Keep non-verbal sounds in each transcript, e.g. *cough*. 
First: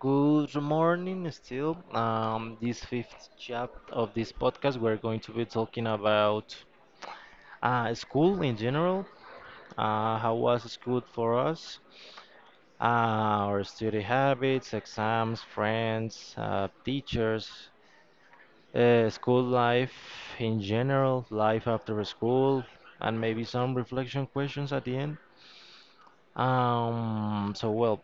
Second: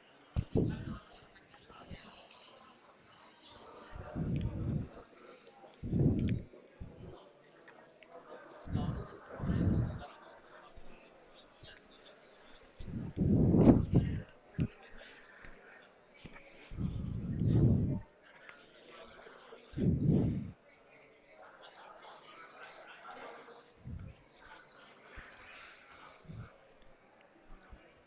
good morning still. This fifth chapter of this podcast, we're going to be talking about school in general. How was school for us? Our study habits, exams, friends, teachers, school life in general, life after school, and maybe some reflection questions at the end. Um, so well,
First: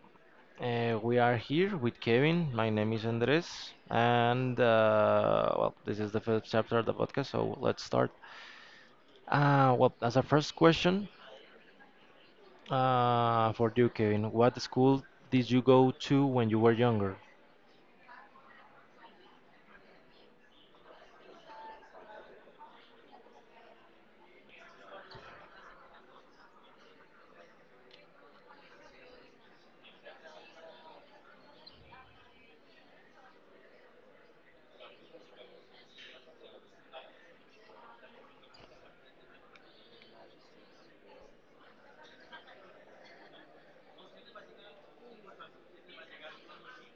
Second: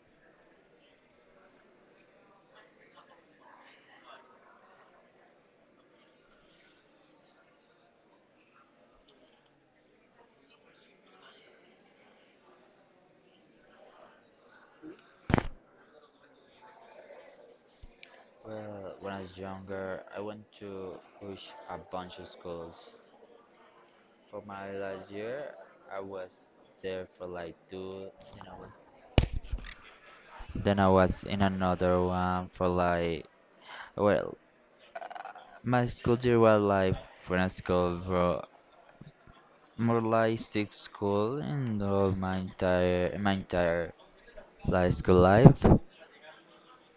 We are here with Kevin. My name is Andres, and this is the first chapter of the podcast, so let's start. As a first question for you, Kevin, what school did you go to when you were younger? Well, when I was younger, I went to push a bunch of schools. For my last year, I was there for like two, then I was then I was in another one for like well, uh, my school year was like when I school for more like six school in all my entire like school life.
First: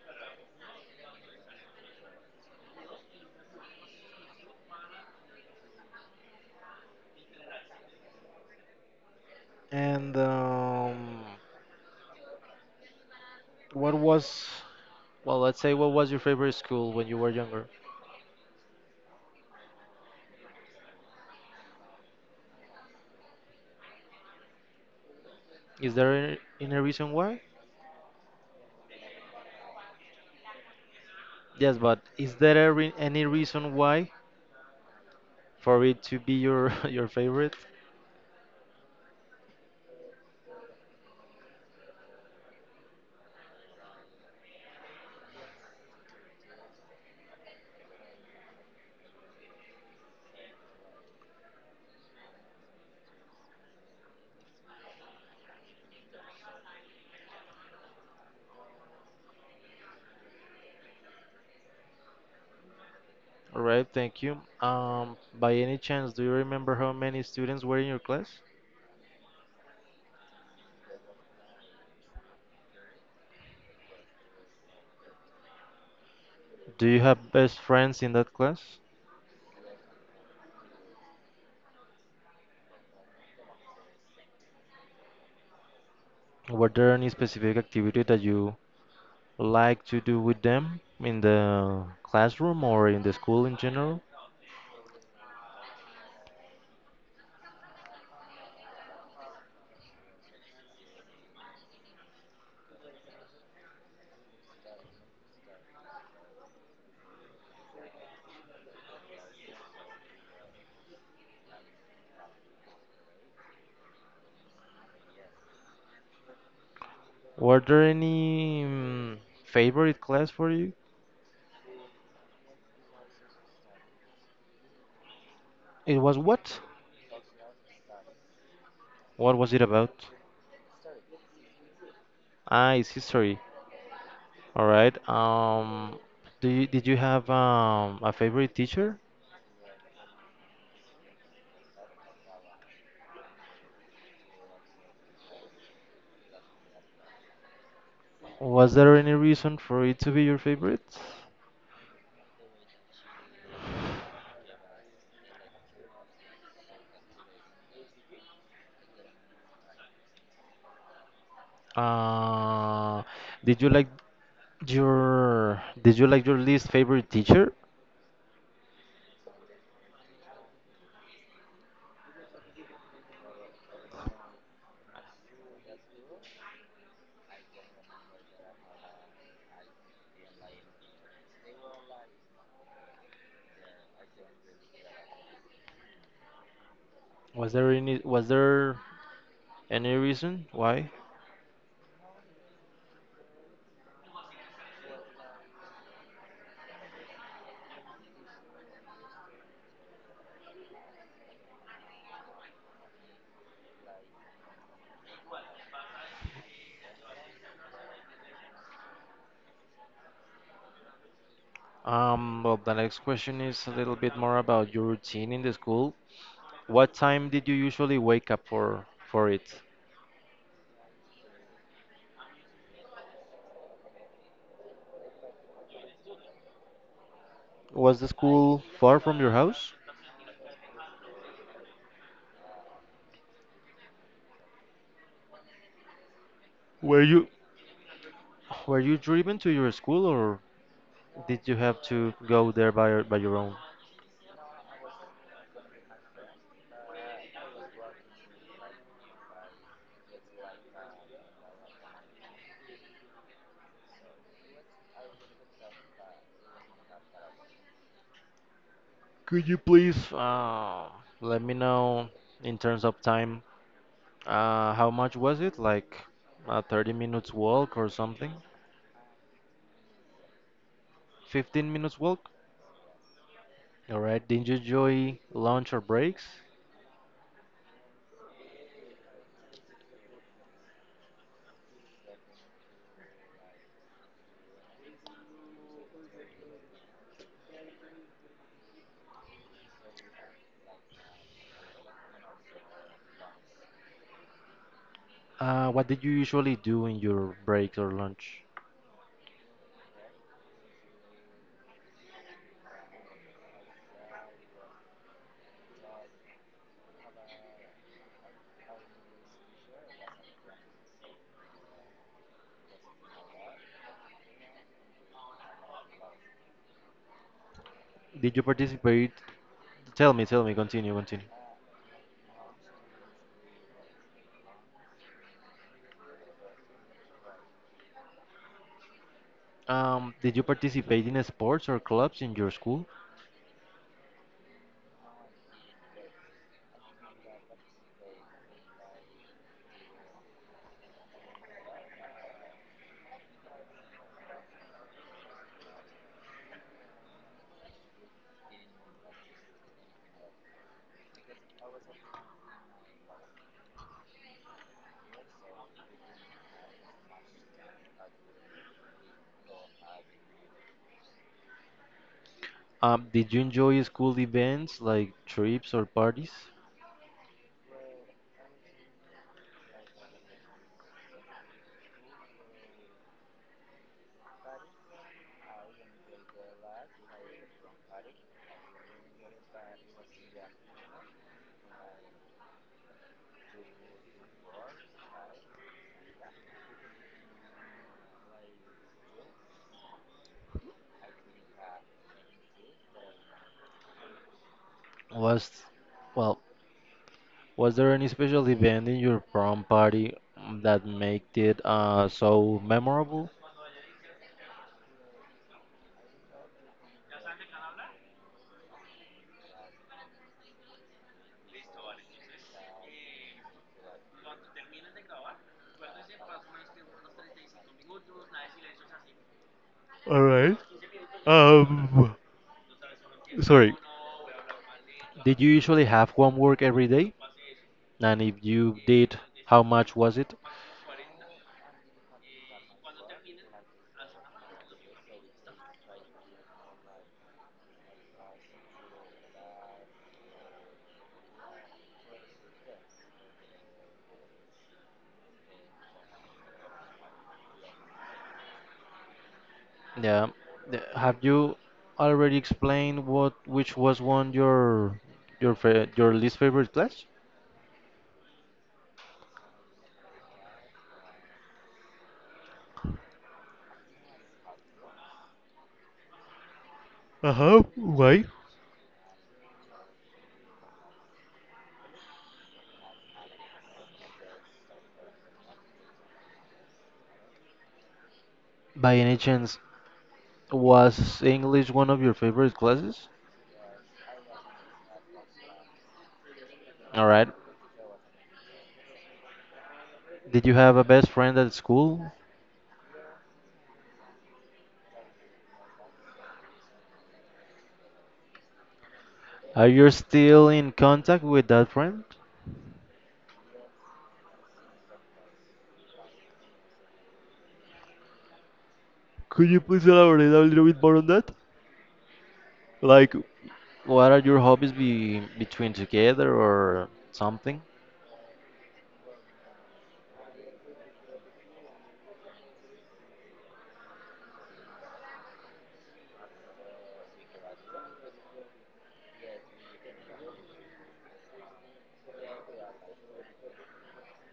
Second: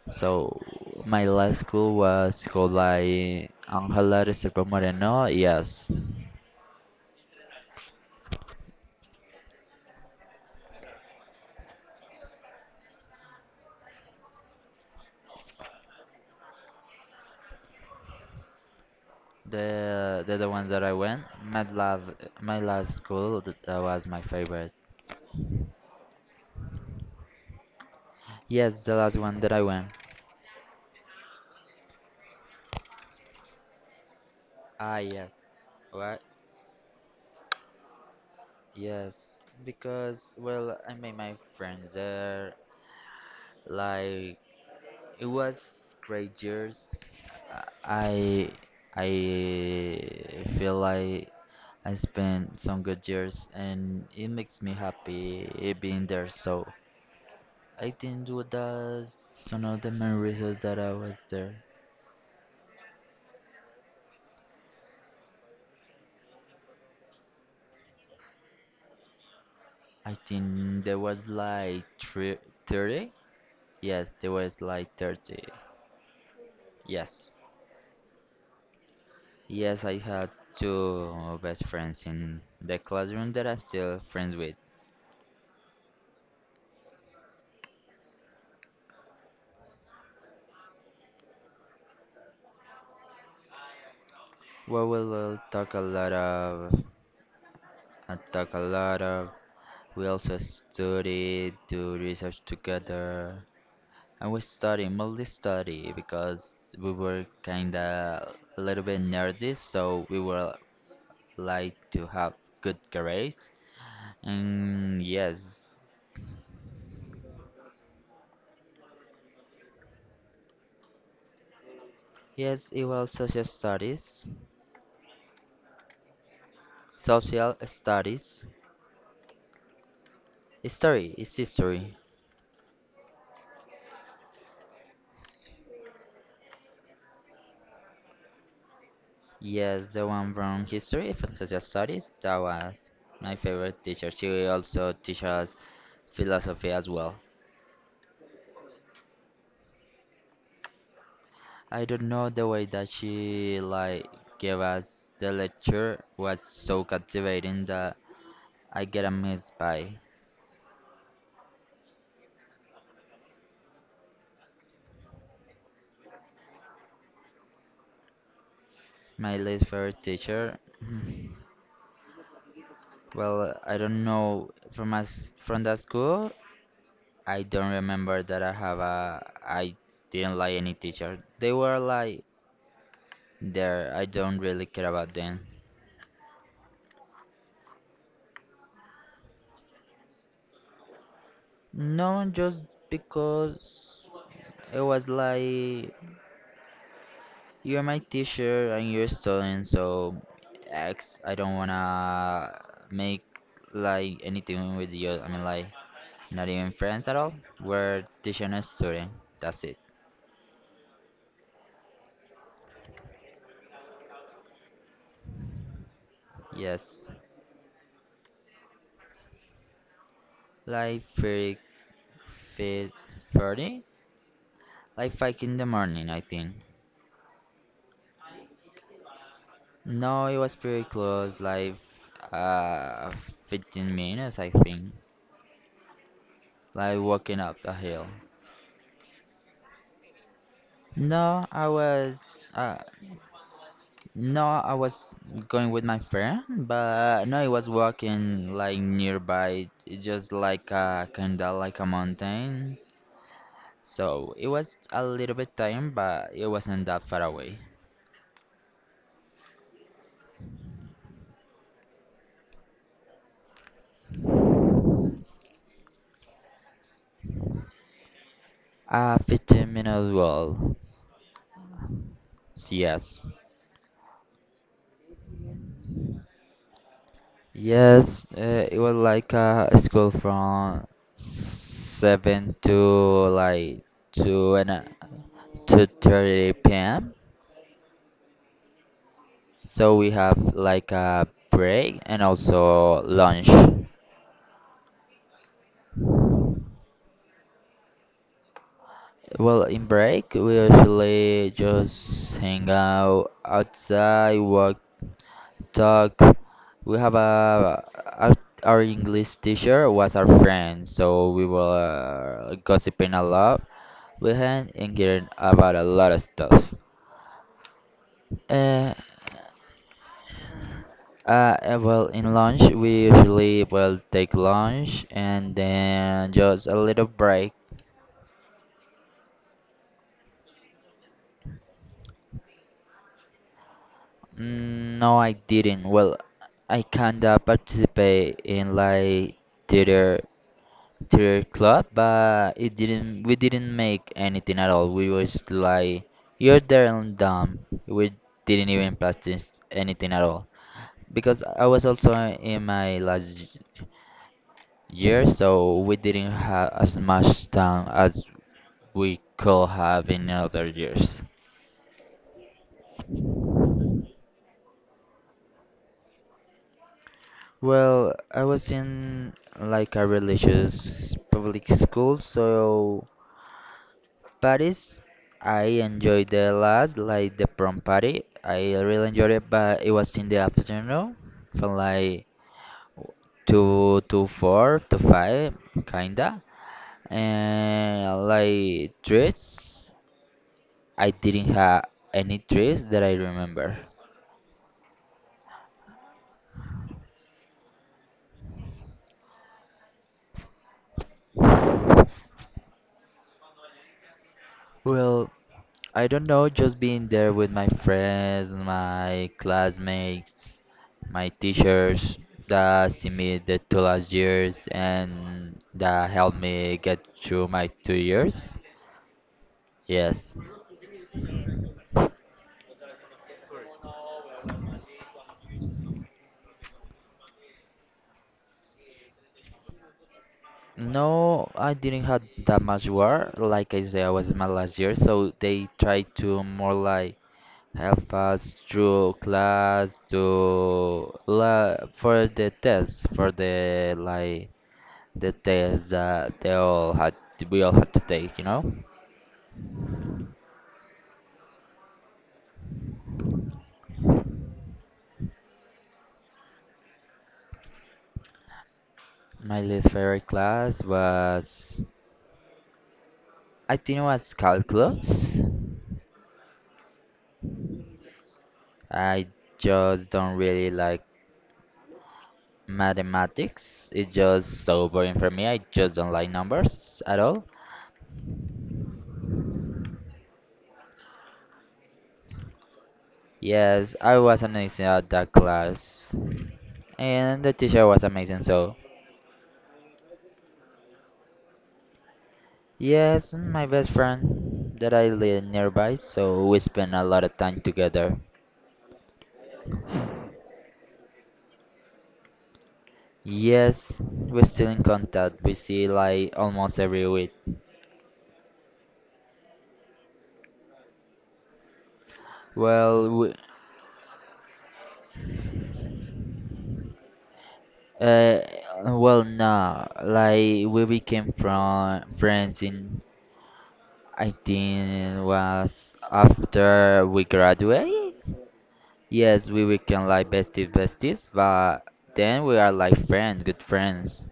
So my last school was called by Angela Restrepo Moreno. Yes, And what was Well, let's say, what was your favorite school when you were younger? the ones that I went. My love, my last school that was my favorite. Is there any reason why? Yes, the last one that I went. Yes, but is there any reason why Ah, yes, for it to what? be your *laughs* your favorite? Yes, because, well, I made my friends there. Like it was great years. I I feel like I spent some good years and it makes me happy it being there. So I think that's one of the main reasons that I was there. All right, thank you. By any chance, do you remember how many students were in your class? I think there was like three, 30? Yes, there was like 30. Do you Yes. have best friends in that class? Yes, I had two best friends in the classroom that I'm still friends with. Were there any specific activity that you like to do with them in the classroom or in the school in general? Well, we will talk a lot of, I talk a lot of. We also studied, do research together. And we study multi-study because we were kinda a little bit nerdy, so we were like to have good grades. And yes, Were there any favorite class for you? yes, it was It was what? social studies, What was it about? history, it's history. Ah, it's history. All right. Did you have a favorite teacher? Yes, the one from history, from social studies. That was my favorite teacher. She also teaches philosophy as well. Was there any reason for it to be your favorite? I don't know, the way that she like gave us the lecture was so captivating that I get amazed by Uh, did you like your least favorite teacher? my least favorite teacher. *laughs* Well, I don't know, from us from that school. I don't remember that I have a I didn't like any teacher. They were like there. I don't really care about them. Was there any reason why? No, just because it was like, you're my teacher and you're a student, so X, I don't wanna make like anything with you. I mean, like, not even friends at all. We're teacher and student. That's it. Well, the next question is a little bit more about your routine in the school. What Yes. time did you usually wake up for it? Like, three, fit 30? Like, 5 in the morning, I think. Was the school far from your house? No, it was pretty close, like, uh, 15 minutes, I think. Like, Were you walking up the hill. were you driven to your school or did No, you I have to was. go there Uh, by your own? No, I was going with my friend, but no, I was walking like nearby, it's just like a kinda like a mountain. So it was a little bit time, but it wasn't that far away. Could you please let me know in terms of time how much was it? Like a 30 minutes walk or something? A 15-minute walk. 15 minutes walk? So yes. All right. Did you enjoy lunch or breaks? Yes, it was like a school from 7 to like 2 and a, 2:30 p.m. So we have like a break and also lunch. What did you usually do in your breaks or lunch? Well, in break, we usually just hang out outside, walk, talk. We have a our, our English teacher was our friend, so we were gossiping a lot with him and hearing about a lot of stuff. Did you Uh, participate? Tell me, continue. well, in lunch, we usually will take lunch and then just a little break. Did you participate in sports or clubs in your school? Mm, no, I didn't. Well, I kinda participate in like theater theater club, but it didn't. We didn't make anything at all. We was like, you're there and done. We didn't even practice anything at all because I was also in my last year, so we didn't have as much time as we could have in other years. Did you enjoy school events like trips or parties? Well, I was in like a religious public school, so parties I enjoyed the last, like the prom party. I really enjoyed it, but it was in the afternoon, from like two to four to five, kinda. And like treats, I didn't have any treats that I remember. Was, well, was there any special event in your prom party that made it so memorable? Well, I don't know, just being there with my friends, my classmates, my teachers that see me the two last years and that helped me get through my 2 years. All Yes. right. Sorry. Did you usually have homework every day? And if you did, how much was it? No, I didn't have that much work. Like I said, I was in my last year, so they tried to more like help us through class to la for the test for the test that they all had we all had to take. Yeah. Have you already explained what which was one your fa your least favorite class? My least favorite class was, I think it was calculus. Uh huh. Why? I just don't really like mathematics, it's just so boring for me, I just don't like numbers at all. By any chance, was English one of your favorite classes? Yes, I was amazing at that class, All right. and the teacher was amazing, so. Did you have a best friend at school? Yes, and my best friend that I live nearby, so we spend a lot of time together. Are you still in contact with that friend? Yes, we're still in contact. We see like almost every week. Could you please elaborate a little bit more on that? Well, Like, we, what are your hobbies be between together or something? uh, well, no, like we became from friends in, I think it was after we graduate. Yes, we became like besties, but then we are like friends, good friends.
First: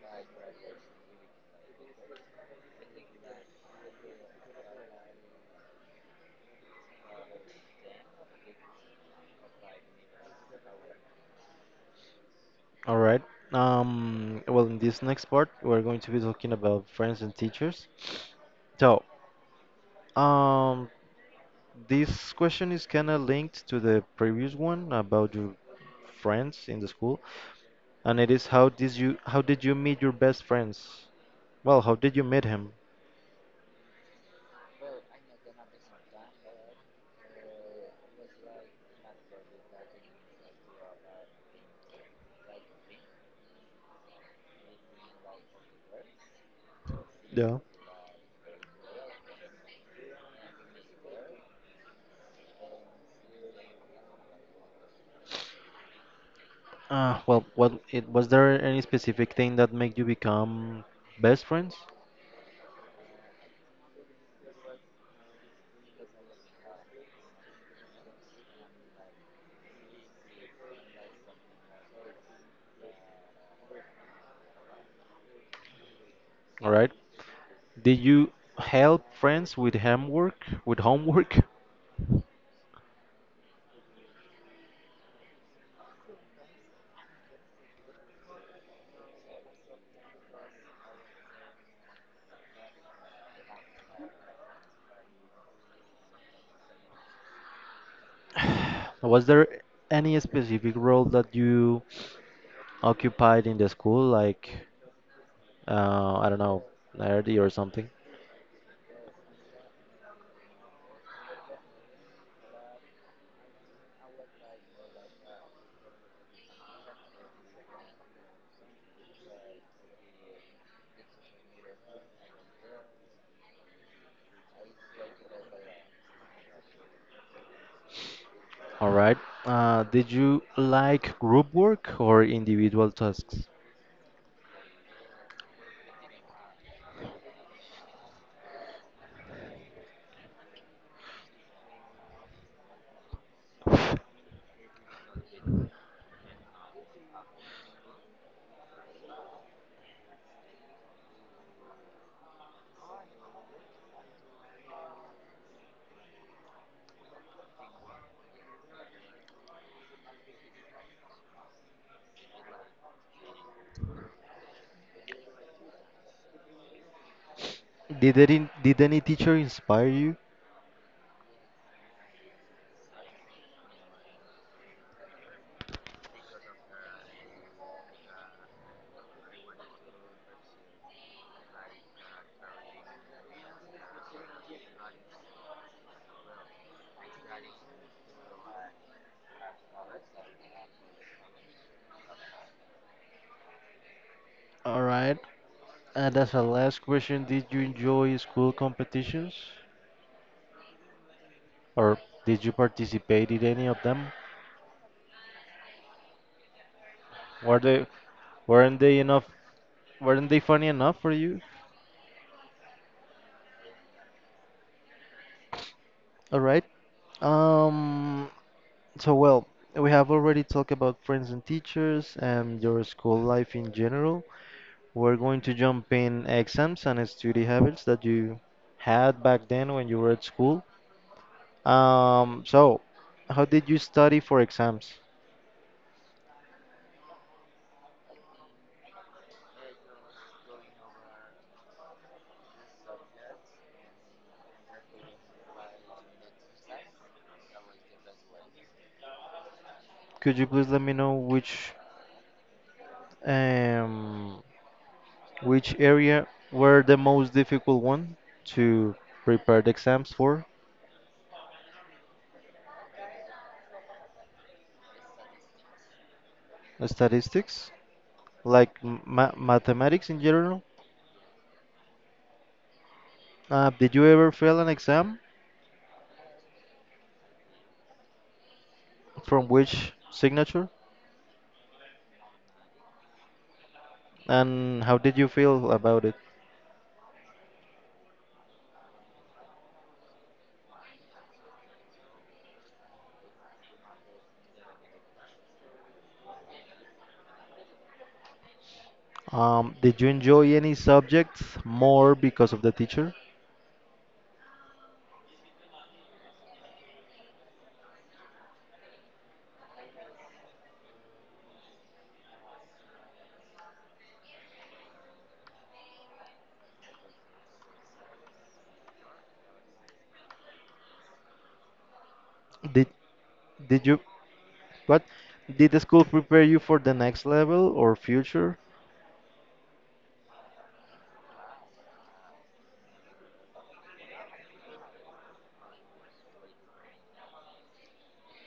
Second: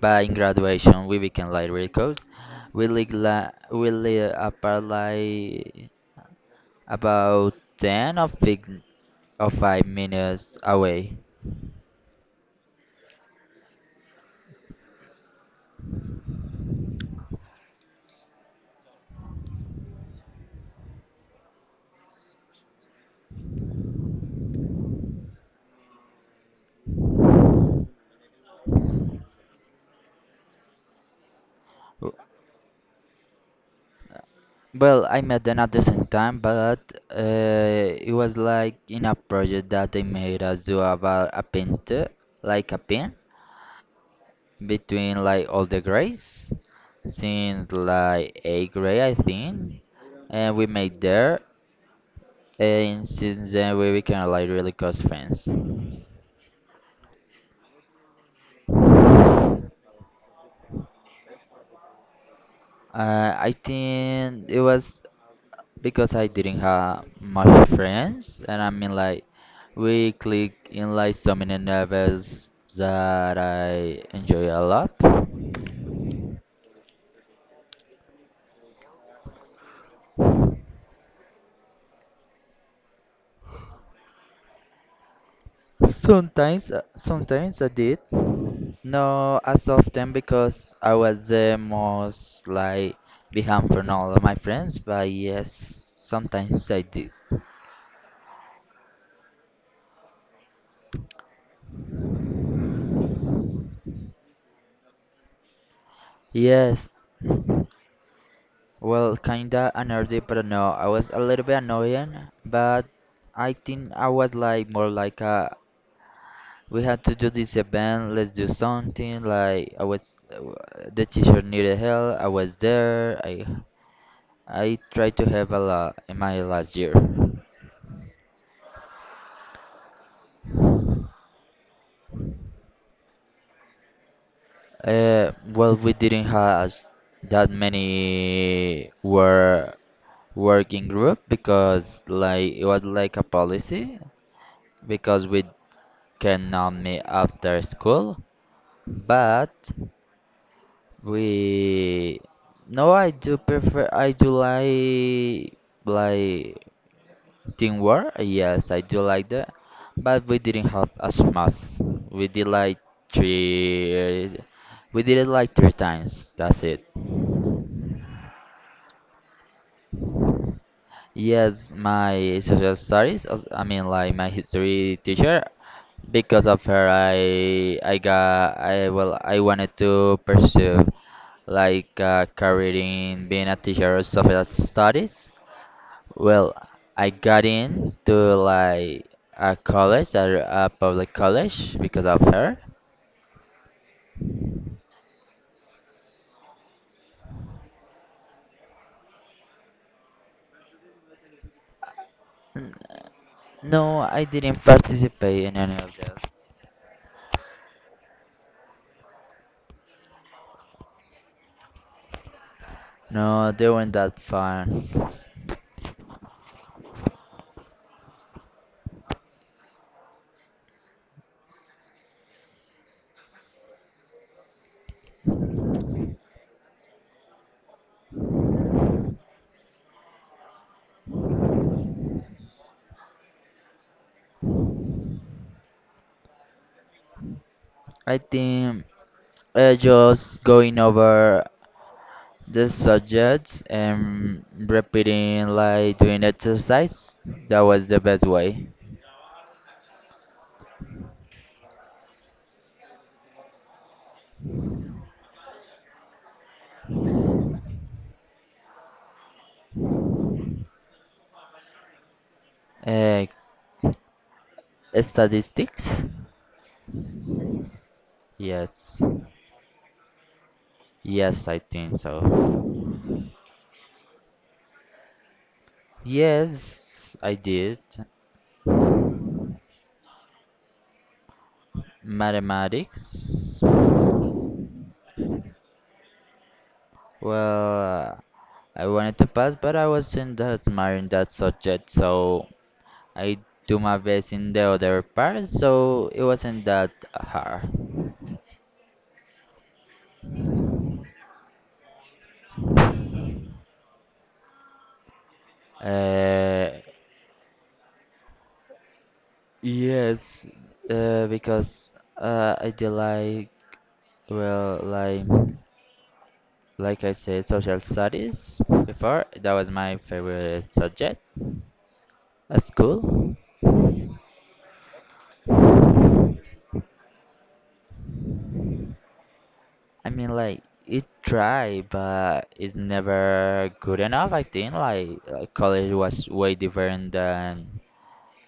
But in graduation, we became like radicals. We lived, we lived apart like about 10 or five or 5 minutes away. All right. Well, in this next part, we're going to be talking about friends and teachers. So, um, this question is kind of linked to the previous one about your friends in the school, and it is how did you meet your best friends? Well, how W- did you meet him? Well, I met them at the same time, but it was like in a project that they made us do about a painter, like a pin, between like all the grades Yeah. since like eighth grade, I think, and we made there, and since then we became like really close friends. What it was there any specific thing that made you become best friends? I think it was because I didn't have much friends, and I mean like we click in like so many novels that I enjoy a lot. All right. Did you help friends with homework? With homework? Sometimes, I did. No, as often because I was the most like behind from all of my friends, but yes, sometimes I did. *laughs* Was there any specific role that you occupied in the school, like I don't know, Yes, nerdy or something? well, kinda annoyed, but no, I was a little bit annoying, but I think I was like more like we had to do this event, let's do something. Like I was, the teacher needed help. I was there. I tried to help a lot in my last year. All right. Did you like group work or individual tasks? Well, we didn't have that many working group because like it was like a policy because we cannot meet after school, but we no, I do prefer, I do like teamwork, yes, I do like that, but we didn't have as much. We did like three we did it like three times, that's it. Did any teacher inspire you? Yes, my social studies I mean like my history teacher, because of her I got I well I wanted to pursue like a career in being a teacher of social studies. Well, I got into like a college, a public college, because of her. All right. And as a last question, did you enjoy school competitions? Or did you N- participate in any of no them? I didn't participate in any of those. Were they weren't they enough weren't they funny enough for you? No, they weren't that fun. All right. Um, so, well, we have already talked about friends and teachers and your school life in general. We're going to jump in exams and study habits that you had back then when you were at school. So, how did you study for exams? I think, just going over the subjects and repeating like doing exercise. That was the best way. Could you please let me know um, which area were the most difficult one to prepare the exams for? Uh, Statistics? Statistics, like Yes. ma mathematics in general? Yes, I think so. Did you ever fail an exam? Yes, I did. From which signature? Mathematics? And how did you feel about it? Well, I wanted to pass, but I wasn't that smart in that subject, so I do my best in the other part, so it wasn't that hard. Did you enjoy any subjects more because of the teacher? Uh, Yes, because I did like, well, like I said, social studies before. That was my favorite subject at Did school. did you what? Did the school prepare you for the next level or future? I mean, like it tried, but it's never good enough. I think like college was way different than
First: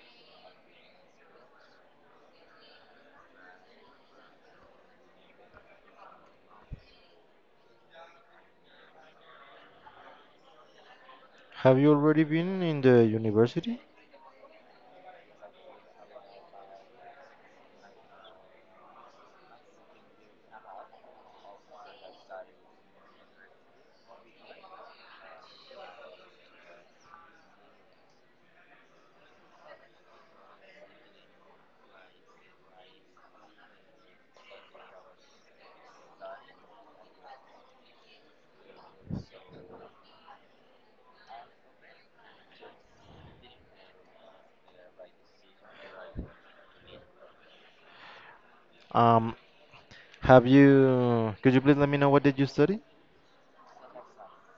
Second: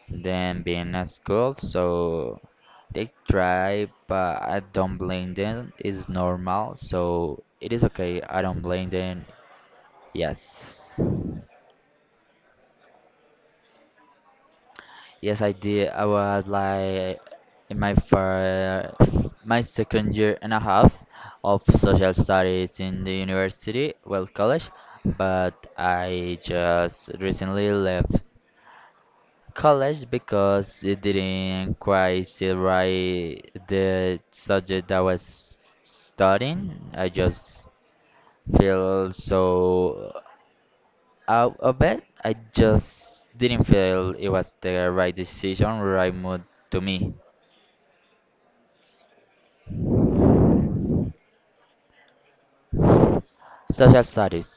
than being at school. So they try, but I don't blame them. It's normal, so it is okay. I don't blame them. Yes. Have you already been in the university? Yes, I did. I was like in my fir my second year and a half of social studies in the university, well, college, but I just recently left college because it didn't quite sit right the subject I was studying. I just feel so out of it. I just didn't feel it was the right decision, right mood to me. Um, have you? Could you please let me know what did you study? Social studies,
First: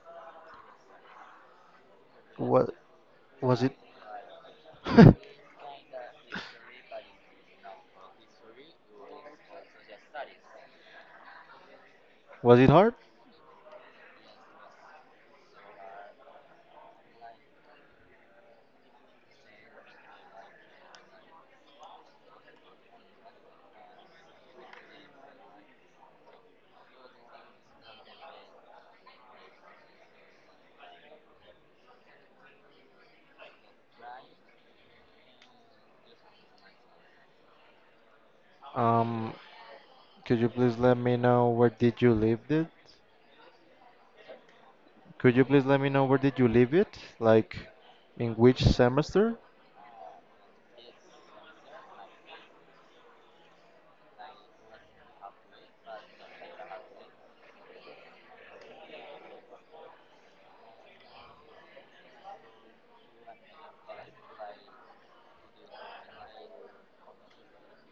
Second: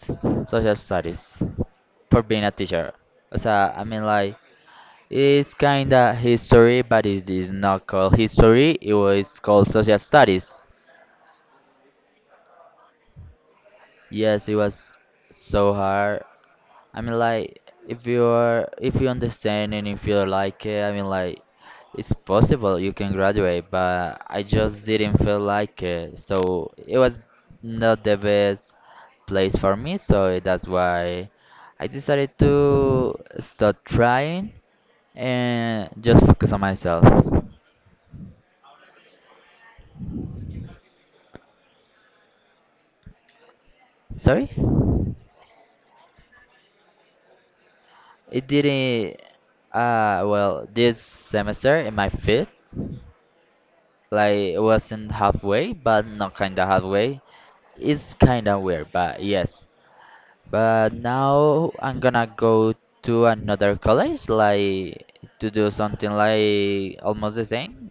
social studies, for being a What teacher. So was it? I mean, like *laughs* it's kinda history, but it is not called history. It was called social studies. Was it hard? Yes, it was so hard. I mean, like, if you understand and if you like it, I mean, like, it's possible you can graduate, but I just didn't feel like it. So it was not the best place for me, so that's why I decided to stop trying and just focus on myself. Um, could you please let me know where did you live it? Sorry? Could you please let me know where did you leave it? Like in It which didn't, semester? This semester in my fifth, like it wasn't halfway, but not kinda halfway. It's kinda weird, but yes. But now I'm gonna go to another college, like to do something like almost the same,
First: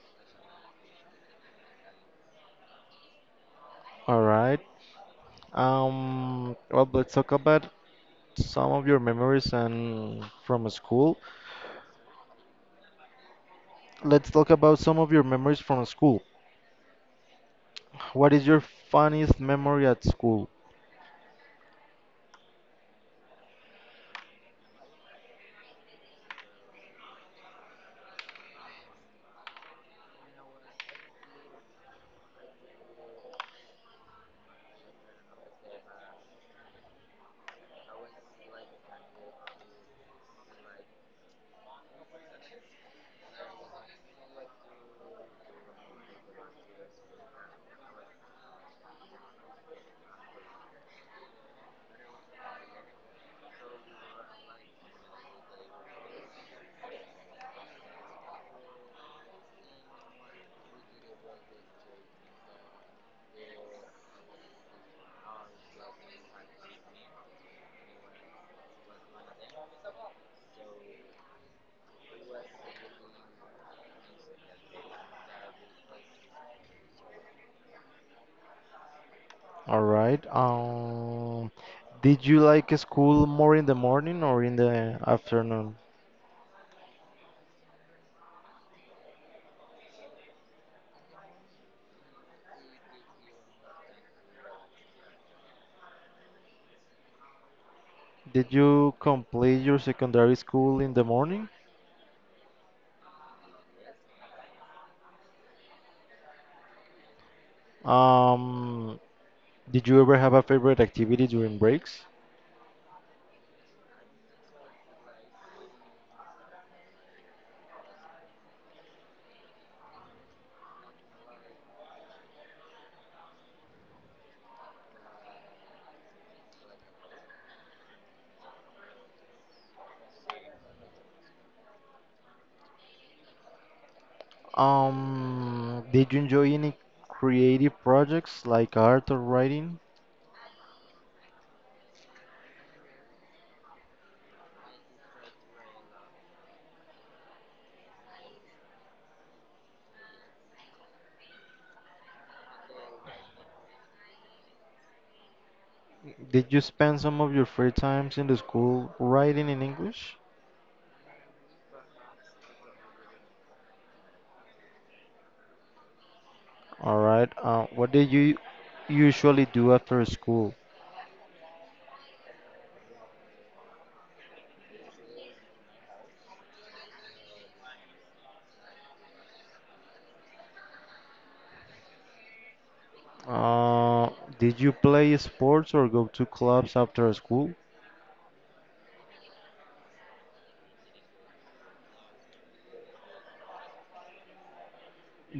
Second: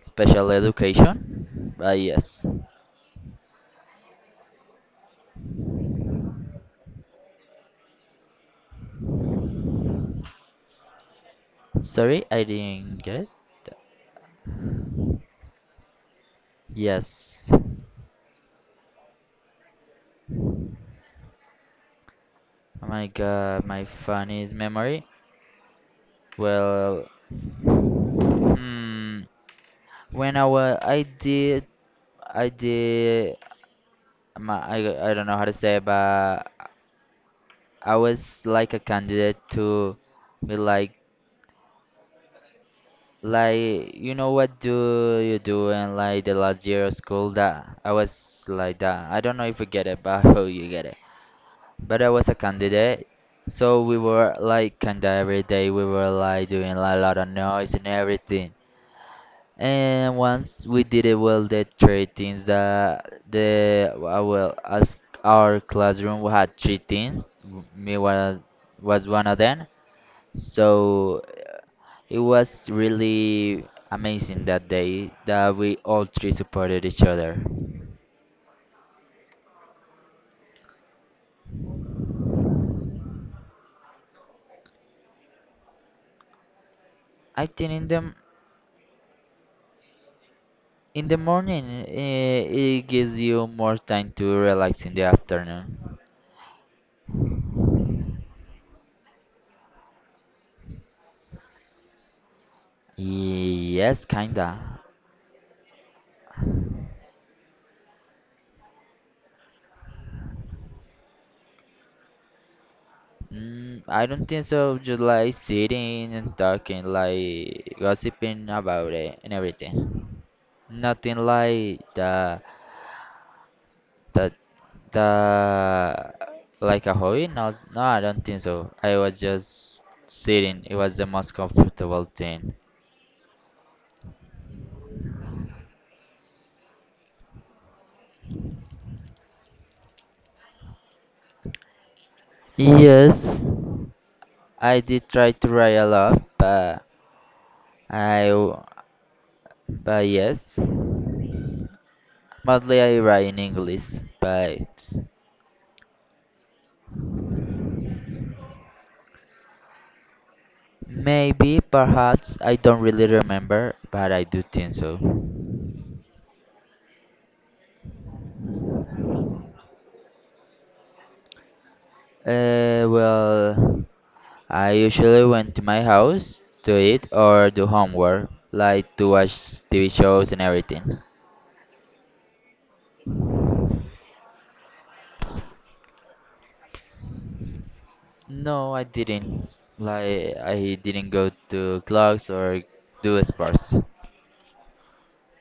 special education. But yes. All right. Well, let's talk about some of your memories and from school. Sorry, I didn't get. Let's talk about some of your memories from school. Yes. What is your funniest memory at school? Oh my god, my funniest memory. Well, hmm, when I was, I did, I don't know how to say, but I was like a candidate to be like you know what do you do in like the last year of school that I was like that. I don't know if you get it, but *laughs* I hope you get it. But I was a candidate, so we were like kinda every day we were like doing like, a lot of noise and everything. And once we did it, well, the three things that the as our classroom had three things. Me was one of them. So it was really amazing that day that we all three supported each other. All right. Did you like school more in the morning or in the afternoon? I think in the morning it gives you more time to relax in the afternoon. Did you complete your secondary school in the morning? Yes, kinda. Um, did you ever have a favorite activity during breaks? I don't think so. Just like sitting and talking, like gossiping about it and everything. Nothing like the the like a hobby. No, no, I don't think so. I was just sitting. It was the most comfortable thing. Did you enjoy any creative projects like art or writing? Yes, I did try to write a lot, but I w- but yes, mostly I write in English, but. Did you spend some of your free times in the school writing in English? Maybe, perhaps, I don't really remember, but I do think so. All right. What did you usually do after school? Well, I usually went to my house to eat or do homework, like to watch TV shows and everything. Uh, did you play sports or go to clubs after school? No, I didn't. Like, I didn't go to clubs or do sports.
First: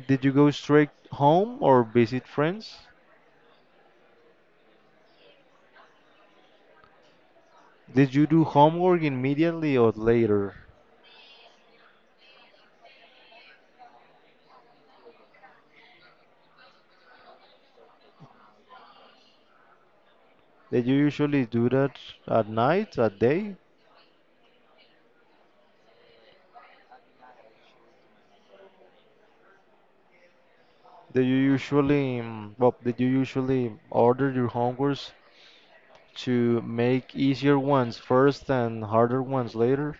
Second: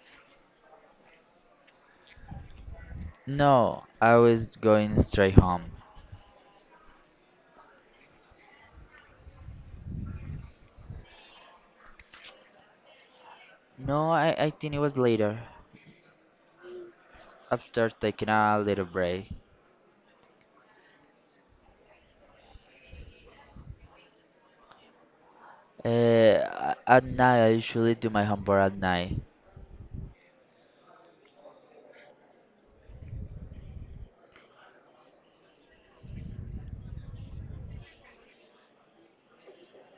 Did you go straight home or visit friends? No, I was going straight home. Did you do homework immediately or later? No, I think it was later, after taking a little break. Did you usually do that at night, at day? At night, I usually do my homework at night. Do you usually, did you usually order your homeworks to make easier ones first and harder ones later?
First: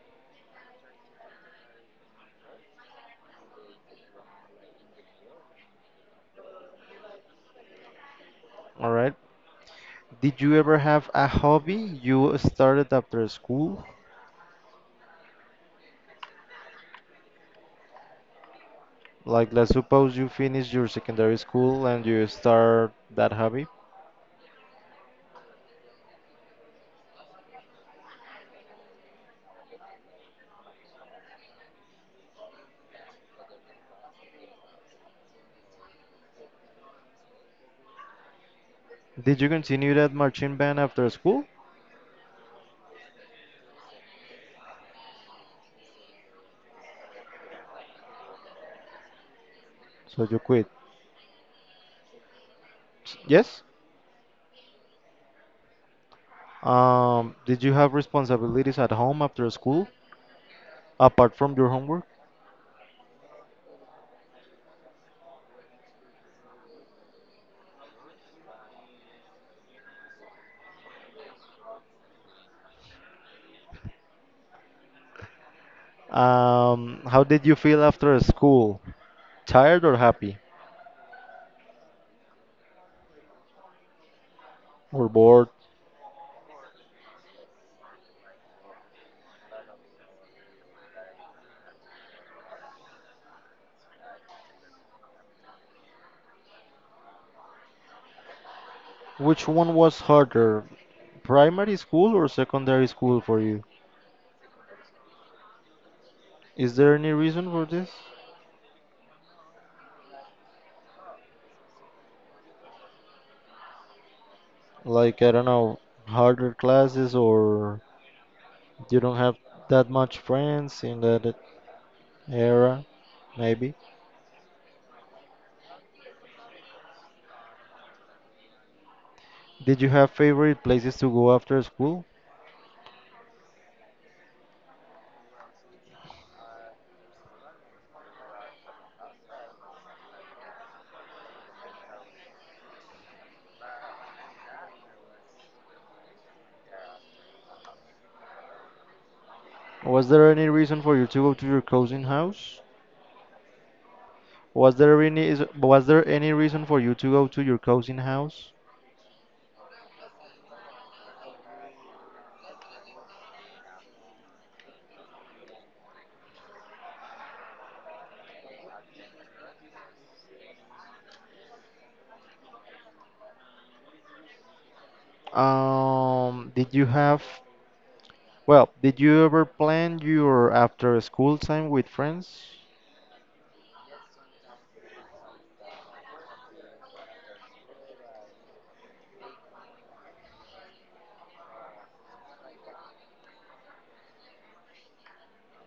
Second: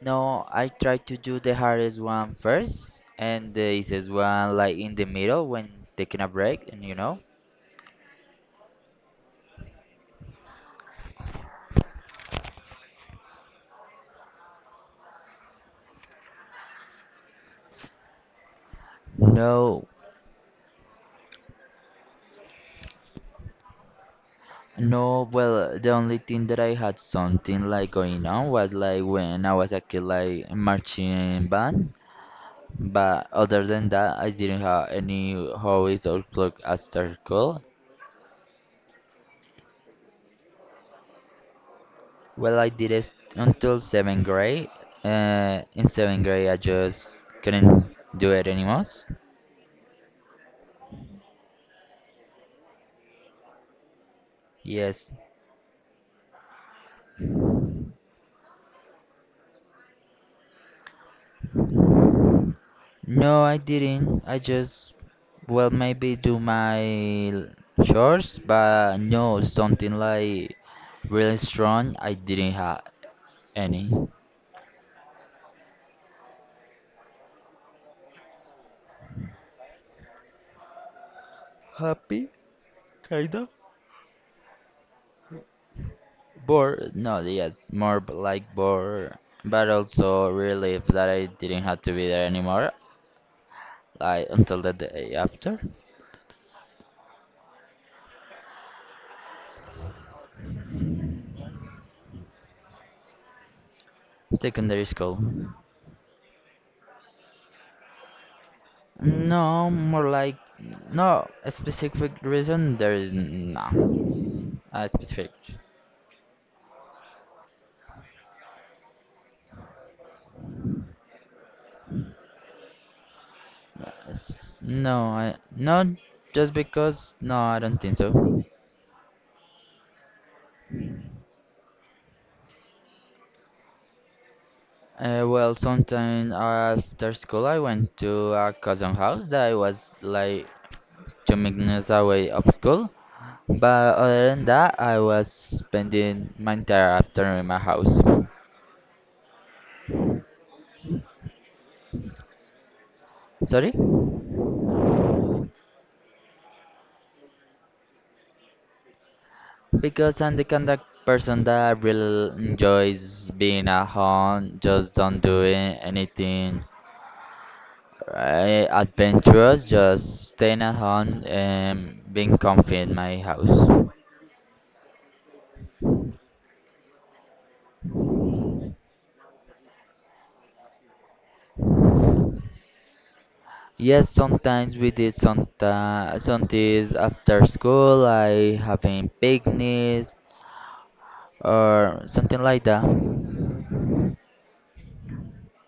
No, I try to do the hardest one first and the easiest one like in the middle when taking a break and. All right. Did you ever have a hobby you started after school? Like, let's No, suppose you finish your secondary school and you start that hobby. no, well, the only thing that I had something like going on was like when I was a kid like marching band. But other than that, I didn't have any hobbies or plug after school. Did you continue that marching band after school? Well, I did it until seventh grade. In seventh grade, I just couldn't do it anymore. So you quit. Yes. Yes, Did you have responsibilities at home after school, apart from your homework? no, I didn't. I just, well, maybe do my chores, but no, something like really strong, I didn't have any. How did you feel after school? Tired or happy? Happy? Or bored? Bored, no, yes, more like bored, but also relieved that I didn't have to be there anymore, like until the day after Which one was harder, primary school or secondary school for you? secondary school. Is there any reason for this? No, more like, no, a specific reason, there is no, a Like, specific. I don't know, harder classes or you don't have that much friends in that era, maybe? Yes. No, I not just because. No, I don't think so. Did you have favorite places to go after school? Well, sometime after school, I went to a cousin house that was like 2 minutes away of school. But other than that, I was spending my entire afternoon in my house. Was there any reason for you to go to your cousin house? Sorry? Was there any reason for you to go to your cousin house? Because I'm the kind of person that really enjoys being at home, just don't doing anything, right, adventurous, just staying at home and being comfy in my house. Did you have Well, did you ever plan your after school time with friends? Yes, sometimes we did some something after school, like having picnics or something like that.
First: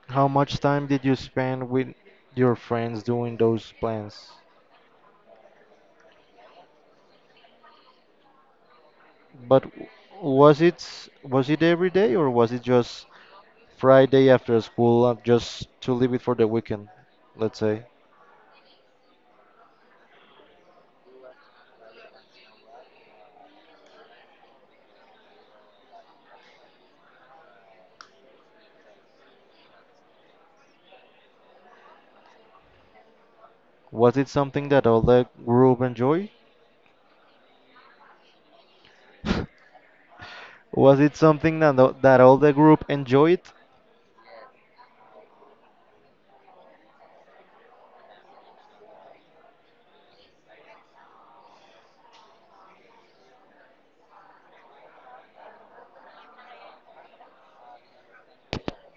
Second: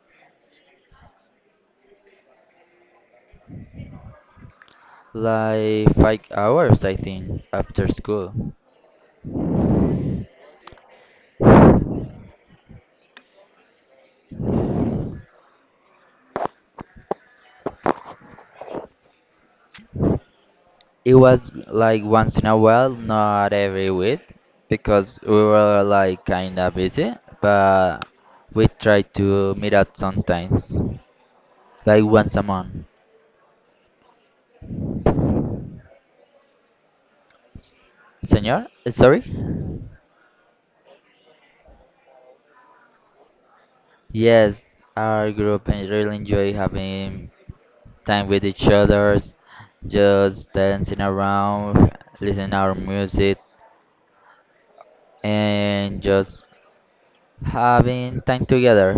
How much time did you spend with your friends doing those plans? Like 5 hours, I think, after school. But w- was it was it every day or was it just Friday after school, just to leave it for the weekend, let's say? It was like once in a while, not every week, because we were like kinda busy, but we tried to meet up sometimes, like once a month. Was it something that all the group enjoyed? Senor, sorry. *laughs* Was it something that that all the group enjoyed? Yes, our group really enjoy having time with each others, just dancing around, listening our music, and just having time together.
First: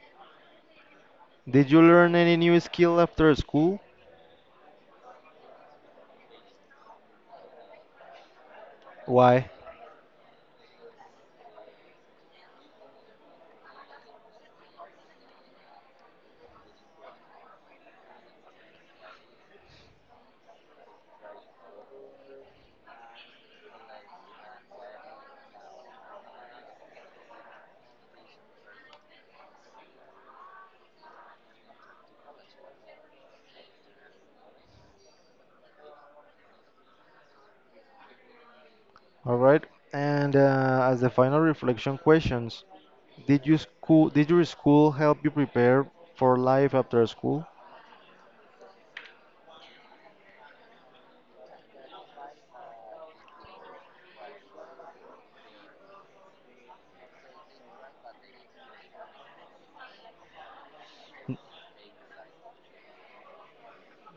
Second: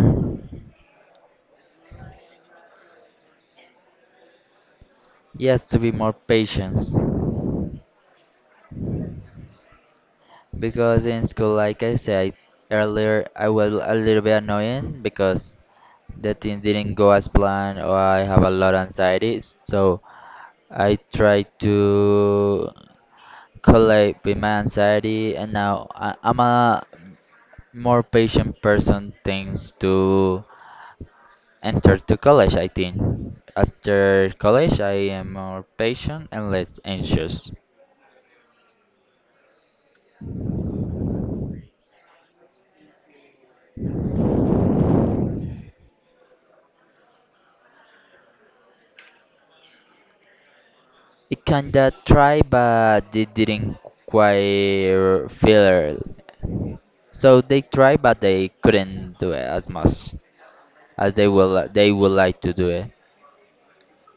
Did you learn any new skill after school? Yes, to be more patient, Why? because in school, like I said earlier, I was a little bit annoying because the things didn't go as planned, or I have a lot of anxieties. So I try to collate with my anxiety, and now I'm a more patient person. Thanks to enter to college, I think. After college, I am more patient and less anxious. All right. And as the final reflection questions, did your school help you prepare for life after school? It kinda tried, but they didn't quite feel it. So they tried, but they couldn't do it as much as they will. They would like to do it.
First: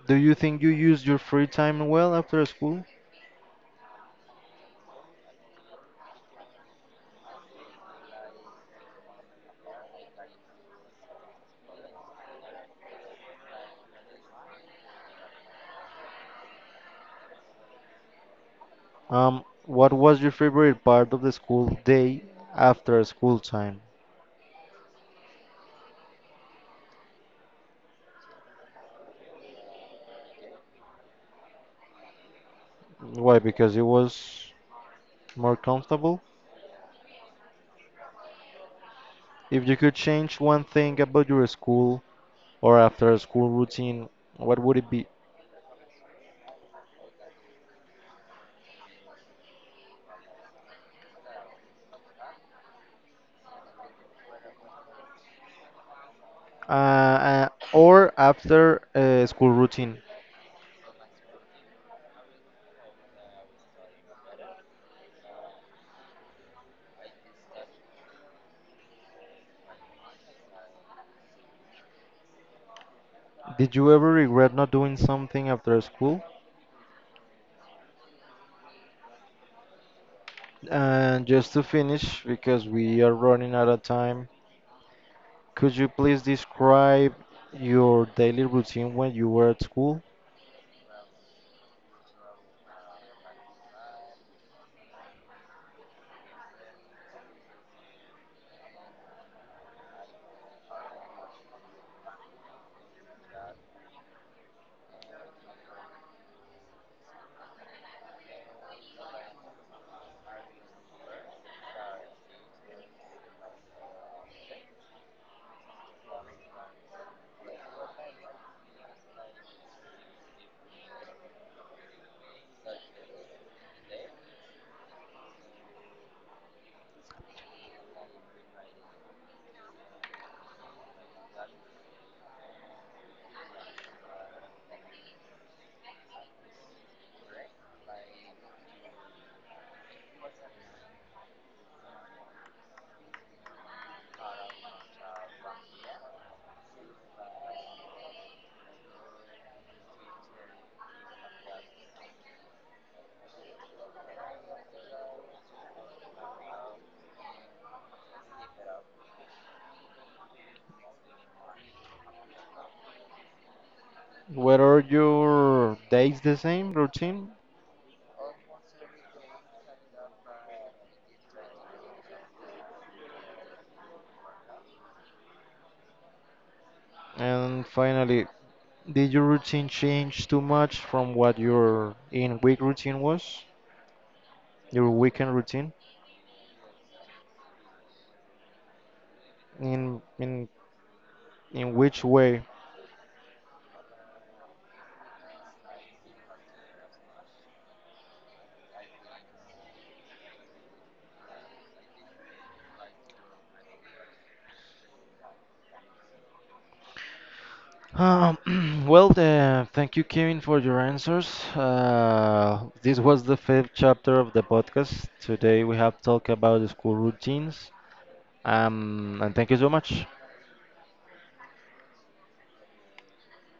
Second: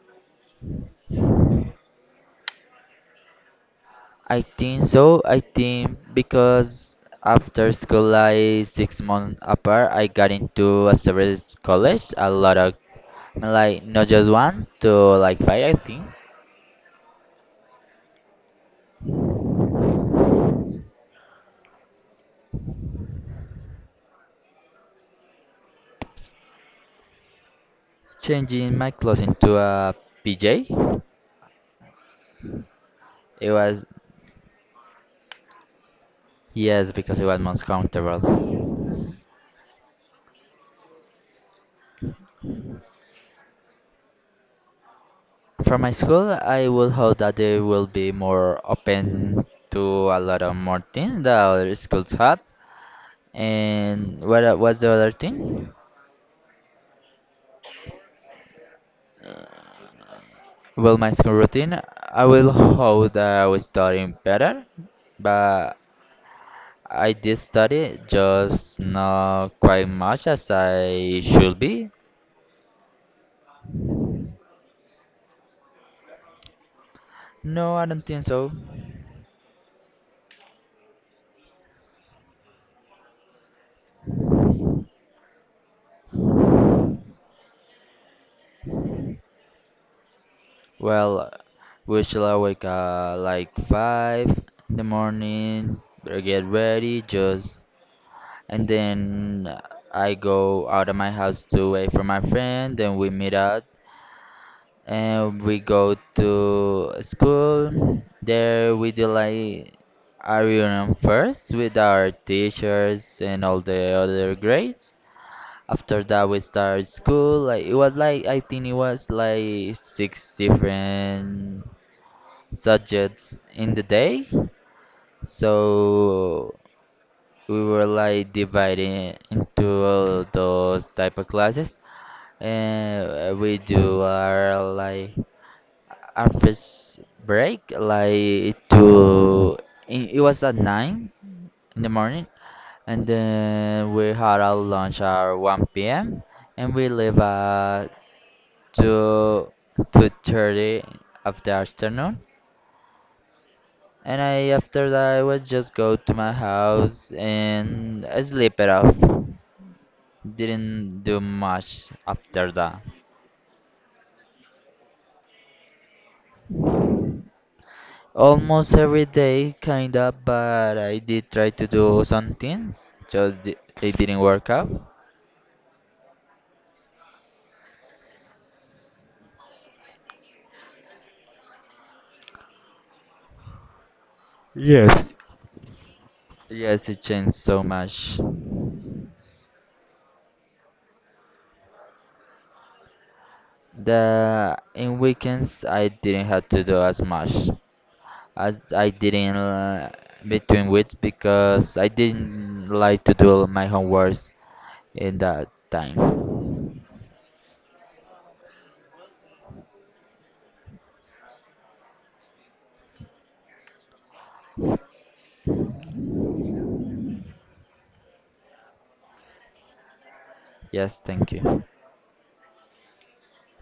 Do you think you used your free time well after school? I think so. I think because after school, like 6 months apart, I got into a service college. A lot of, like not just one, to like five, I think. What was your favorite part of the school day after school time? Changing my clothes into a PJ, Why? it Because it was, was more comfortable. yes, because it was most comfortable. If you could change one thing about your school or after school routine, what would it be? For my school, I would hope that they will be more open to a lot of more things that other schools have. And what was the other thing? Or after school routine. Well, my school routine, I will hope that I was studying better, but I did study, just not quite much as I should be. Did you ever regret not doing something after school? No, I don't think so. And just to finish, because we are running out of time, could you please describe your daily routine when you were at school? Well, we shall I wake up like 5 in the morning, get ready, just, and then I go out of my house to wait for my friend, then we meet up and we go to school. There we do like a reunion first with our teachers and all the other grades. After that, we start school. Like it was like I think it was like six different subjects in the day, so we were like divided into all those type of classes. And we do our like our first break like to in, it was at 9 in the morning, and then we had our lunch at 1 p.m. and we leave at 2 2:30 of the afternoon, and I after that I was just go to my house and I sleep it off, didn't do much after that. Were all your days the same routine? Almost every day, kinda, but I did try to do some things, just they didn't work out. And finally, did your routine change too much from what your in week routine was? Your Yes. weekend routine? Yes, it changed so much. In in in which way? The in weekends I didn't have to do as much as I didn't between weeks because I didn't like to do my homework in that time. Um, *clears throat* well, thank you, Kevin, for your answers. This was the fifth chapter of the podcast. Today we have talked about the school routines. And thank you so much. Yes, thank you.